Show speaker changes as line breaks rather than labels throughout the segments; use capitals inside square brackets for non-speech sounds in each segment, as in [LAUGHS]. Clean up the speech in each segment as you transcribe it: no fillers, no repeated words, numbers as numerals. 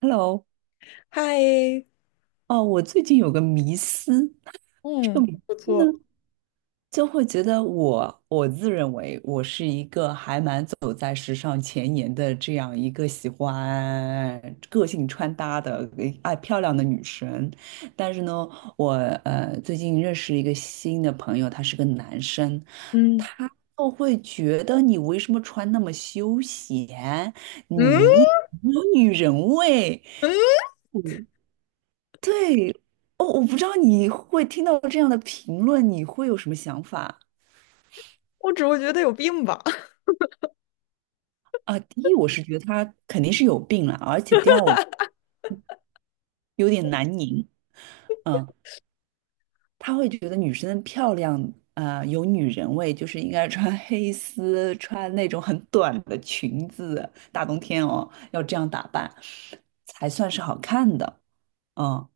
Hello，
嗨，
哦，我最近有个迷思。这个
嗯
迷
不
思呢，
错。
就会觉得我自认为我是一个还蛮走在时尚前沿的这样一个喜欢个性穿搭的爱漂亮的女生。但是呢，我最近认识一个新的朋友，他是个男生。
嗯，
他就会觉得你为什么穿那么休闲，
嗯
你一点都没有女人味。
嗯，
嗯，对。哦，我不知道你会听到这样的评论，你会有什么想法？
我只会觉得有病吧。
啊？第一，我是觉得他肯定是有病了，而且第二，我
[LAUGHS]
有点难拧。嗯，他会觉得女生漂亮，啊，有女人味，就是应该穿 [LAUGHS] 黑丝，穿那种很短的裙子，大冬天哦，要这样打扮才算是好看的。嗯，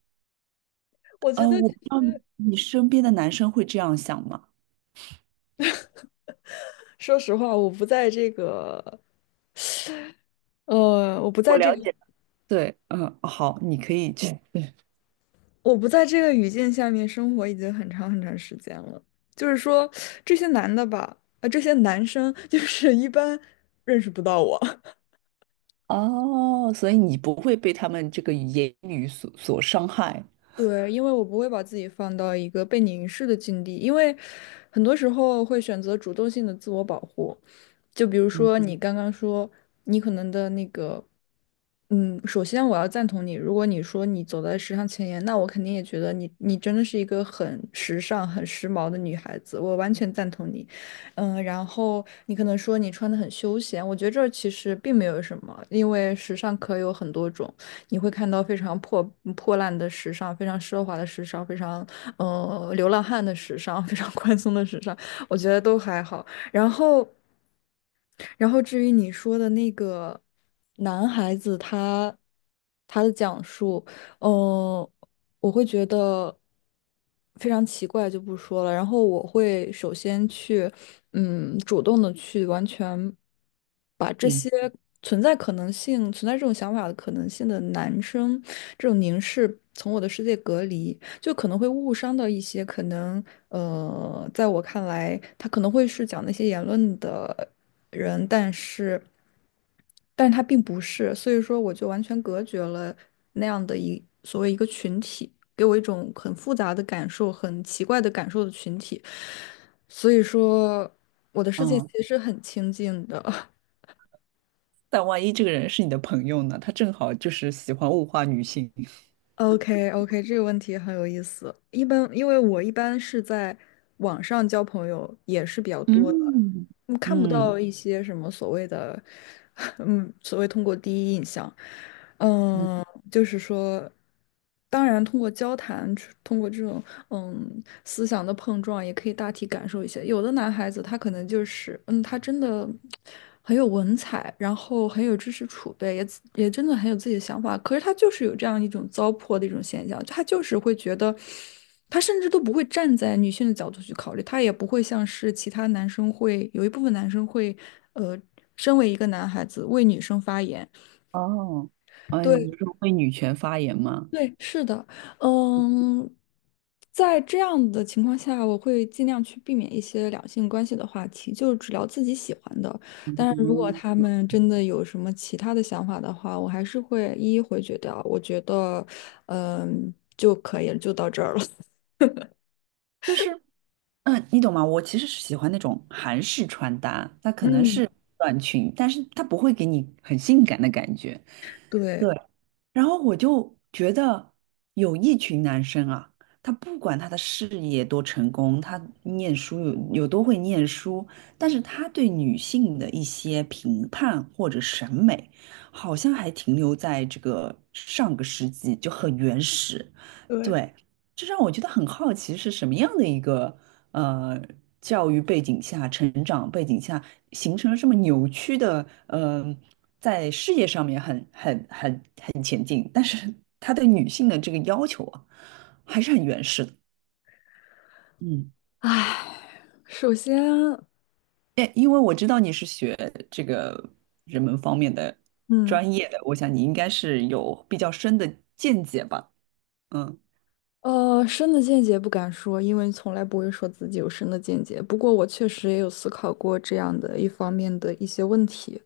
我觉得，
我不知道你身边的男生会这样想吗？
说实话，呃，我不
我
在这
了
个，
解。对，嗯，哦好，你可以去。
我不在这个语境下面生活已经很长很长时间了。就是说，这些男的吧，啊，这些男生 [LAUGHS] 就是一般认识不到我。
哦，所以你不会被他们这个言语所伤害。
对，因为我不会把自己放到一个被凝视的境地，因为很多时候会选择主动性的自我保护。就比如
嗯，
说你刚刚说，你可能的那个，嗯，首先我要赞同你，如果你说你走在时尚前沿，那我肯定也觉得你真的是一个很时尚、很时髦的女孩子，我完全赞同你。嗯，然后你可能说你穿的很休闲，我觉得这儿其实并没有什么，因为时尚可有很多种。你会看到非常破烂的时尚，非常奢华的时尚，非常流浪汉的时尚，非常宽松的时尚，我觉得都还好。然后，然后至于你说的那个男孩子他的讲述，嗯、我会觉得非常奇怪，就不说了。然后我会首先去，嗯，主动的去完全。
嗯，
存在可能性、存在这种想法的可能性的男生，这种凝视从我的世界隔离，就可能会误伤到一些可能在我看来，他可能会是讲那些言论的人，但是他并不是，所以说我就完全隔绝了那样的一所谓一个群体，给我一种很复杂的感受、很奇怪的感受的群体，所以说我的世界
嗯，
其实很清静的。[LAUGHS]
但万一这个人是你的朋友呢？他正好就是喜欢物化女性。
OK OK，这个问题很有意思。一般因为我一般是在网上交朋友也是比较多的，
嗯，
嗯，看不
嗯，
到一些什么所谓的，[LAUGHS] 嗯，所谓通过第一印象，
嗯。
嗯，就是说，当然通过交谈，通过这种，思想的碰撞也可以大体感受一些。有的男孩子他可能就是，嗯，他真的很有文采，然后很有知识储备，也自也真的很有自己的想法。可是他就是有这样一种糟粕的一种现象，他就是会觉得，他甚至都不会站在女性的角度去考虑，他也不会像是其他男生会，有一部分男生会，呃，身为一个男孩子为女生发言。
哦，啊，你
对，
是会女权发言吗？
对，是的，嗯，在这样的情况下，我会尽量去避免一些两性关系的话题，就只聊自己喜欢的。但是如果
嗯，
他们真的有什么其他的想法的话，我还是会一一回绝掉。我觉得，嗯，就可以了，就到这儿了。[LAUGHS]
就是。嗯，你懂吗？我其实是喜欢那种韩式穿搭，它可能
嗯，
是短裙，但是它不会给你很性感的感觉。对，
对
然后我就觉得有一群男生啊，他不管他的事业多成功，他念书有多会念书，但是他对女性的一些评判或者审美，好像还停留在这个上个世纪，就很原始。
对，
对，这让我觉得很好奇，是什么样的一个。呃教育背景下、成长背景下，形成了这么扭曲的，在事业上面很前进，但是他对女性的这个要求啊，还是很原始的。嗯，
唉，首先，
哎，因为我知道你是学这个人文方面的
嗯。
专业的，我想你应该是有比较深的见解吧？嗯。
呃，深的见解不敢说，因为从来不会说自己有深的见解。不过我确实也有思考过这样的一方面的一些问题。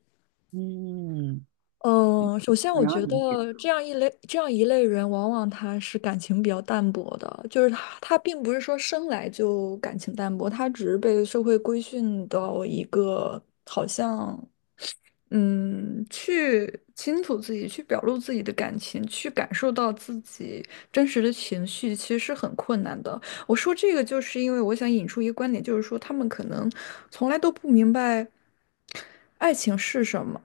嗯，
嗯，首先我
然后
觉
你觉得
得这样一类人，往往他是感情比较淡薄的，就是他并不是说生来就感情淡薄，他只是被社会规训到一个好像。嗯，去清楚自己，去表露自己的感情，去感受到自己真实的情绪，其实是很困难的。我说这个，就是因为我想引出一个观点，就是说他们可能从来都不明白爱情是什么。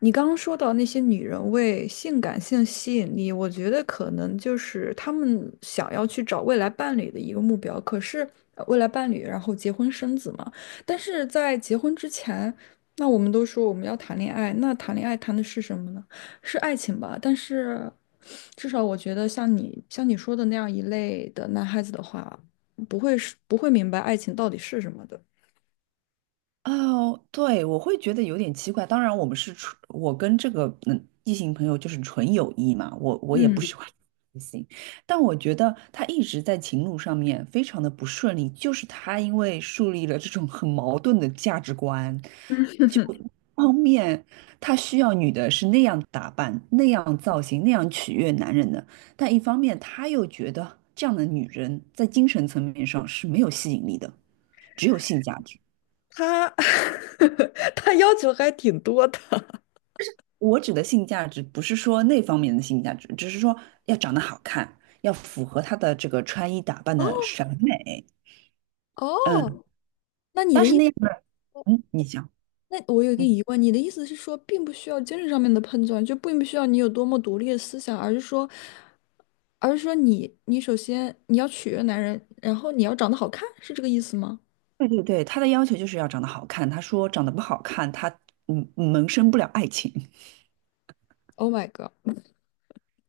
你刚刚说到那些女人为性感性吸引力，我觉得可能就是他们想要去找未来伴侣的一个目标。可是未来伴侣，然后结婚生子嘛。但是在结婚之前。那我们都说我们要谈恋爱，那谈恋爱谈的是什么呢？是爱情吧？但是至少我觉得，像你说的那样一类的男孩子的话，不会明白爱情到底是什么的。
哦，对，我会觉得有点奇怪。当然，我们是纯，我跟这个异性朋友就是纯友谊嘛，我也不
嗯，
喜欢 [LAUGHS] 异性，但我觉得他一直在情路上面非常的不顺利，就是他因为树立了这种很矛盾的价值观，就一方面他需要女的是那样打扮、那样造型、那样取悦男人的，但一方面他又觉得这样的女人在精神层面上是没有吸引力的，只有性价值。
他 [LAUGHS] 他要求还挺多的。[LAUGHS]
我指的性价值不是说那方面的性价值，只是说要长得好看，要符合他的这个穿衣打扮的
哦，
审美。嗯，
哦，那你
但
的
是
意
那样的，嗯，你想，
那我有一个
嗯，
疑问，你的意思是说，并不需要精神上面的碰撞，就并不需要你有多么独立的思想，而是说你首先你要取悦男人，然后你要长得好看，是这个意思吗
对对对，他的要求就是要长得好看。他说长得不好看，他萌生不了爱情。
？Oh my god，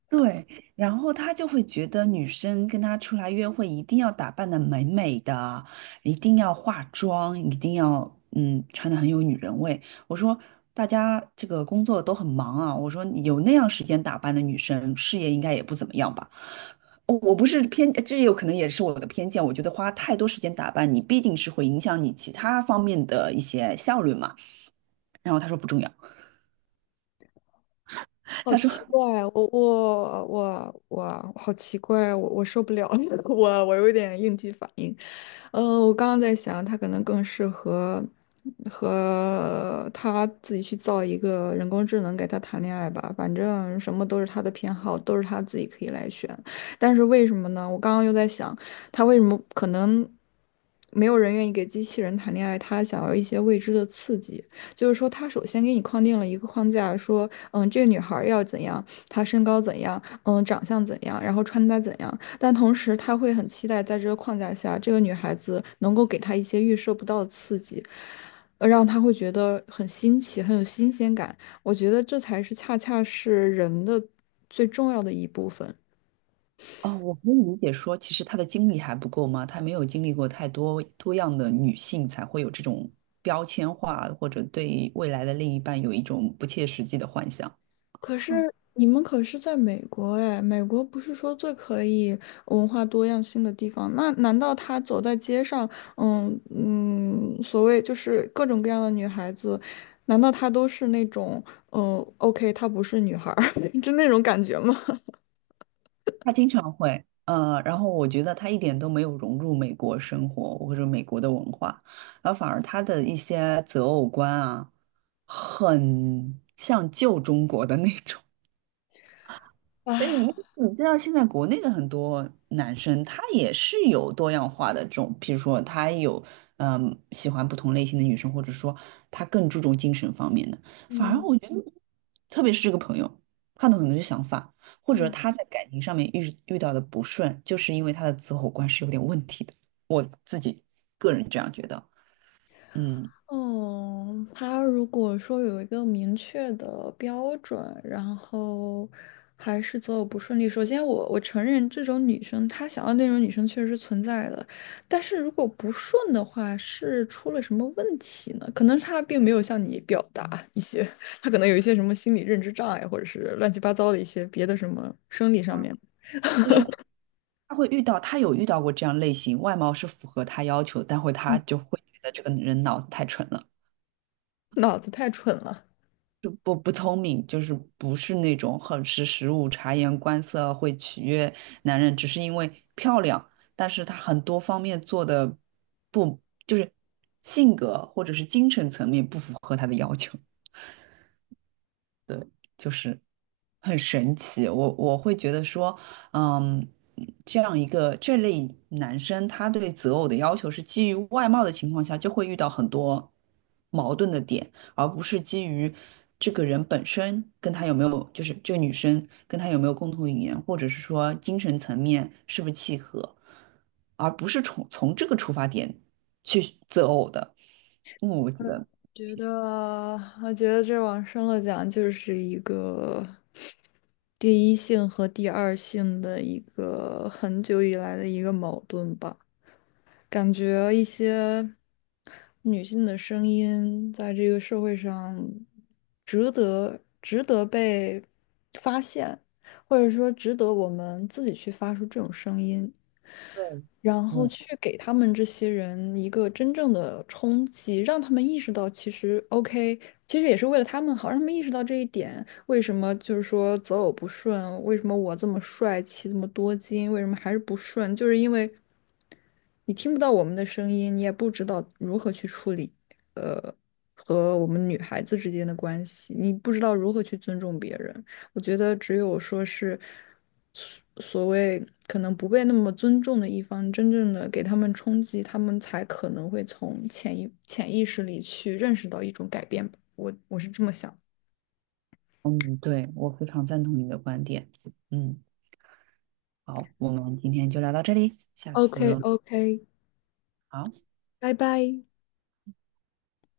对，然后他就会觉得女生跟他出来约会一定要打扮的美美的，一定要化妆，一定要穿的很有女人味。我说大家这个工作都很忙啊，我说有那样时间打扮的女生，事业应该也不怎么样吧。哦我不是偏，这有可能也是我的偏见。我觉得花太多时间打扮你，必定是会影响你其他方面的一些效率嘛。然后他说不重要，[LAUGHS]
好
他说
奇怪，我好奇怪，我受不了，[LAUGHS] 我有点应激反。嗯，我刚刚在想，他可能更适合和他自己去造一个人工智能给他谈恋爱吧。反正什么都是他的偏好，都是他自己可以来选。但是为什么呢？我刚刚又在想，他为什么可能没有人愿意给机器人谈恋爱？他想要一些未知的刺激，就是说，他首先给你框定了一个框架，说，嗯，这个女孩儿要怎样，她身高怎样，嗯，长相怎样，然后穿搭怎样。但同时他会很期待在这个框架下，这个女孩子能够给他一些预设不到的刺激，让他会觉得很新奇，很有新鲜感。我觉得这才是恰恰是人的最重要的一部分。
哦，我可以理解说，其实她的经历还不够吗？她没有经历过太多多样的女性，才会有这种标签化，或者对未来的另一半有一种不切实际的幻想。
可是
嗯，
你们可是在美国哎，美国不是说最可以文化多样性的地方？那难道他走在街上，所谓就是各种各样的女孩子，难道她都是那种，嗯，OK，她不是女孩儿，[LAUGHS] 就那种感觉吗？
她经常会，呃，然后我觉得她一点都没有融入美国生活或者美国的文化，然后反而她的一些择偶观啊，很像旧中国的那种。
[LAUGHS]
那
啊，
你你知道现在国内的很多男生，他也是有多样化的这种，比如说他有喜欢不同类型的女生，或者说他更注重精神方面的。反而
嗯
我觉得，特别是这个朋友，他的很多想法，或者
嗯，
他在感情上面遇到的不顺，就是因为他的择偶观是有点问题的。我自己个人这样觉得。嗯，
哦，他如果说有一个明确的标准，然后还是择偶不顺利，首先我承认这种女生，她想要那种女生确实是存在的，但是如果不顺的话，是出了什么问题呢？可能她并没有向你表达一些，[LAUGHS] 她可能有一些什么心理认知障碍，或者是乱七八糟的一些别的什么生理上面，
就是他会遇到，他有遇到过这样类型，外貌是符合他要求，但会他
嗯
就会觉得这个人脑子太蠢了。
脑子太蠢了。
就不聪明，就是不是那种很识时务、察言观色会取悦男人，只是因为漂亮。但是她很多方面做的不，就是性格或者是精神层面不符合他的要求。对，就是很神奇。我我会觉得说，嗯，这样一个这类男生，他对择偶的要求是基于外貌的情况下，就会遇到很多矛盾的点，而不是基于这个人本身跟他有没有，就是这个女生跟他有没有共同语言，或者是说精神层面是不是契合，而不是从这个出发点去择偶的。嗯，我觉得。
觉得，我觉得这往深了讲，就是一个第一性和第二性的一个很久以来的一个矛盾吧。感觉一些女性的声音在这个社会上值得被发现，或者说值得我们自己去发出这种声音。然后
嗯。
去给他们这些人一个真正的冲击，让他们意识到其实 OK，其实也是为了他们好，让他们意识到这一点。为什么就是说择偶不顺？为什么我这么帅气，这么多金，为什么还是不顺？就是因为。你听不到我们的声音，你也不知道如何去处理，呃，和我们女孩子之间的关系，你不知道如何去尊重别人。我觉得只有说是所所谓可能不被那么尊重的一方，真正的给他们冲击，他们才可能会从潜意识里去认识到一种改变吧。我我是这么想。
嗯，对，我非常赞同你的观点。嗯，好，我们今天就聊到这里，下
o k
次
o k
好。
拜拜。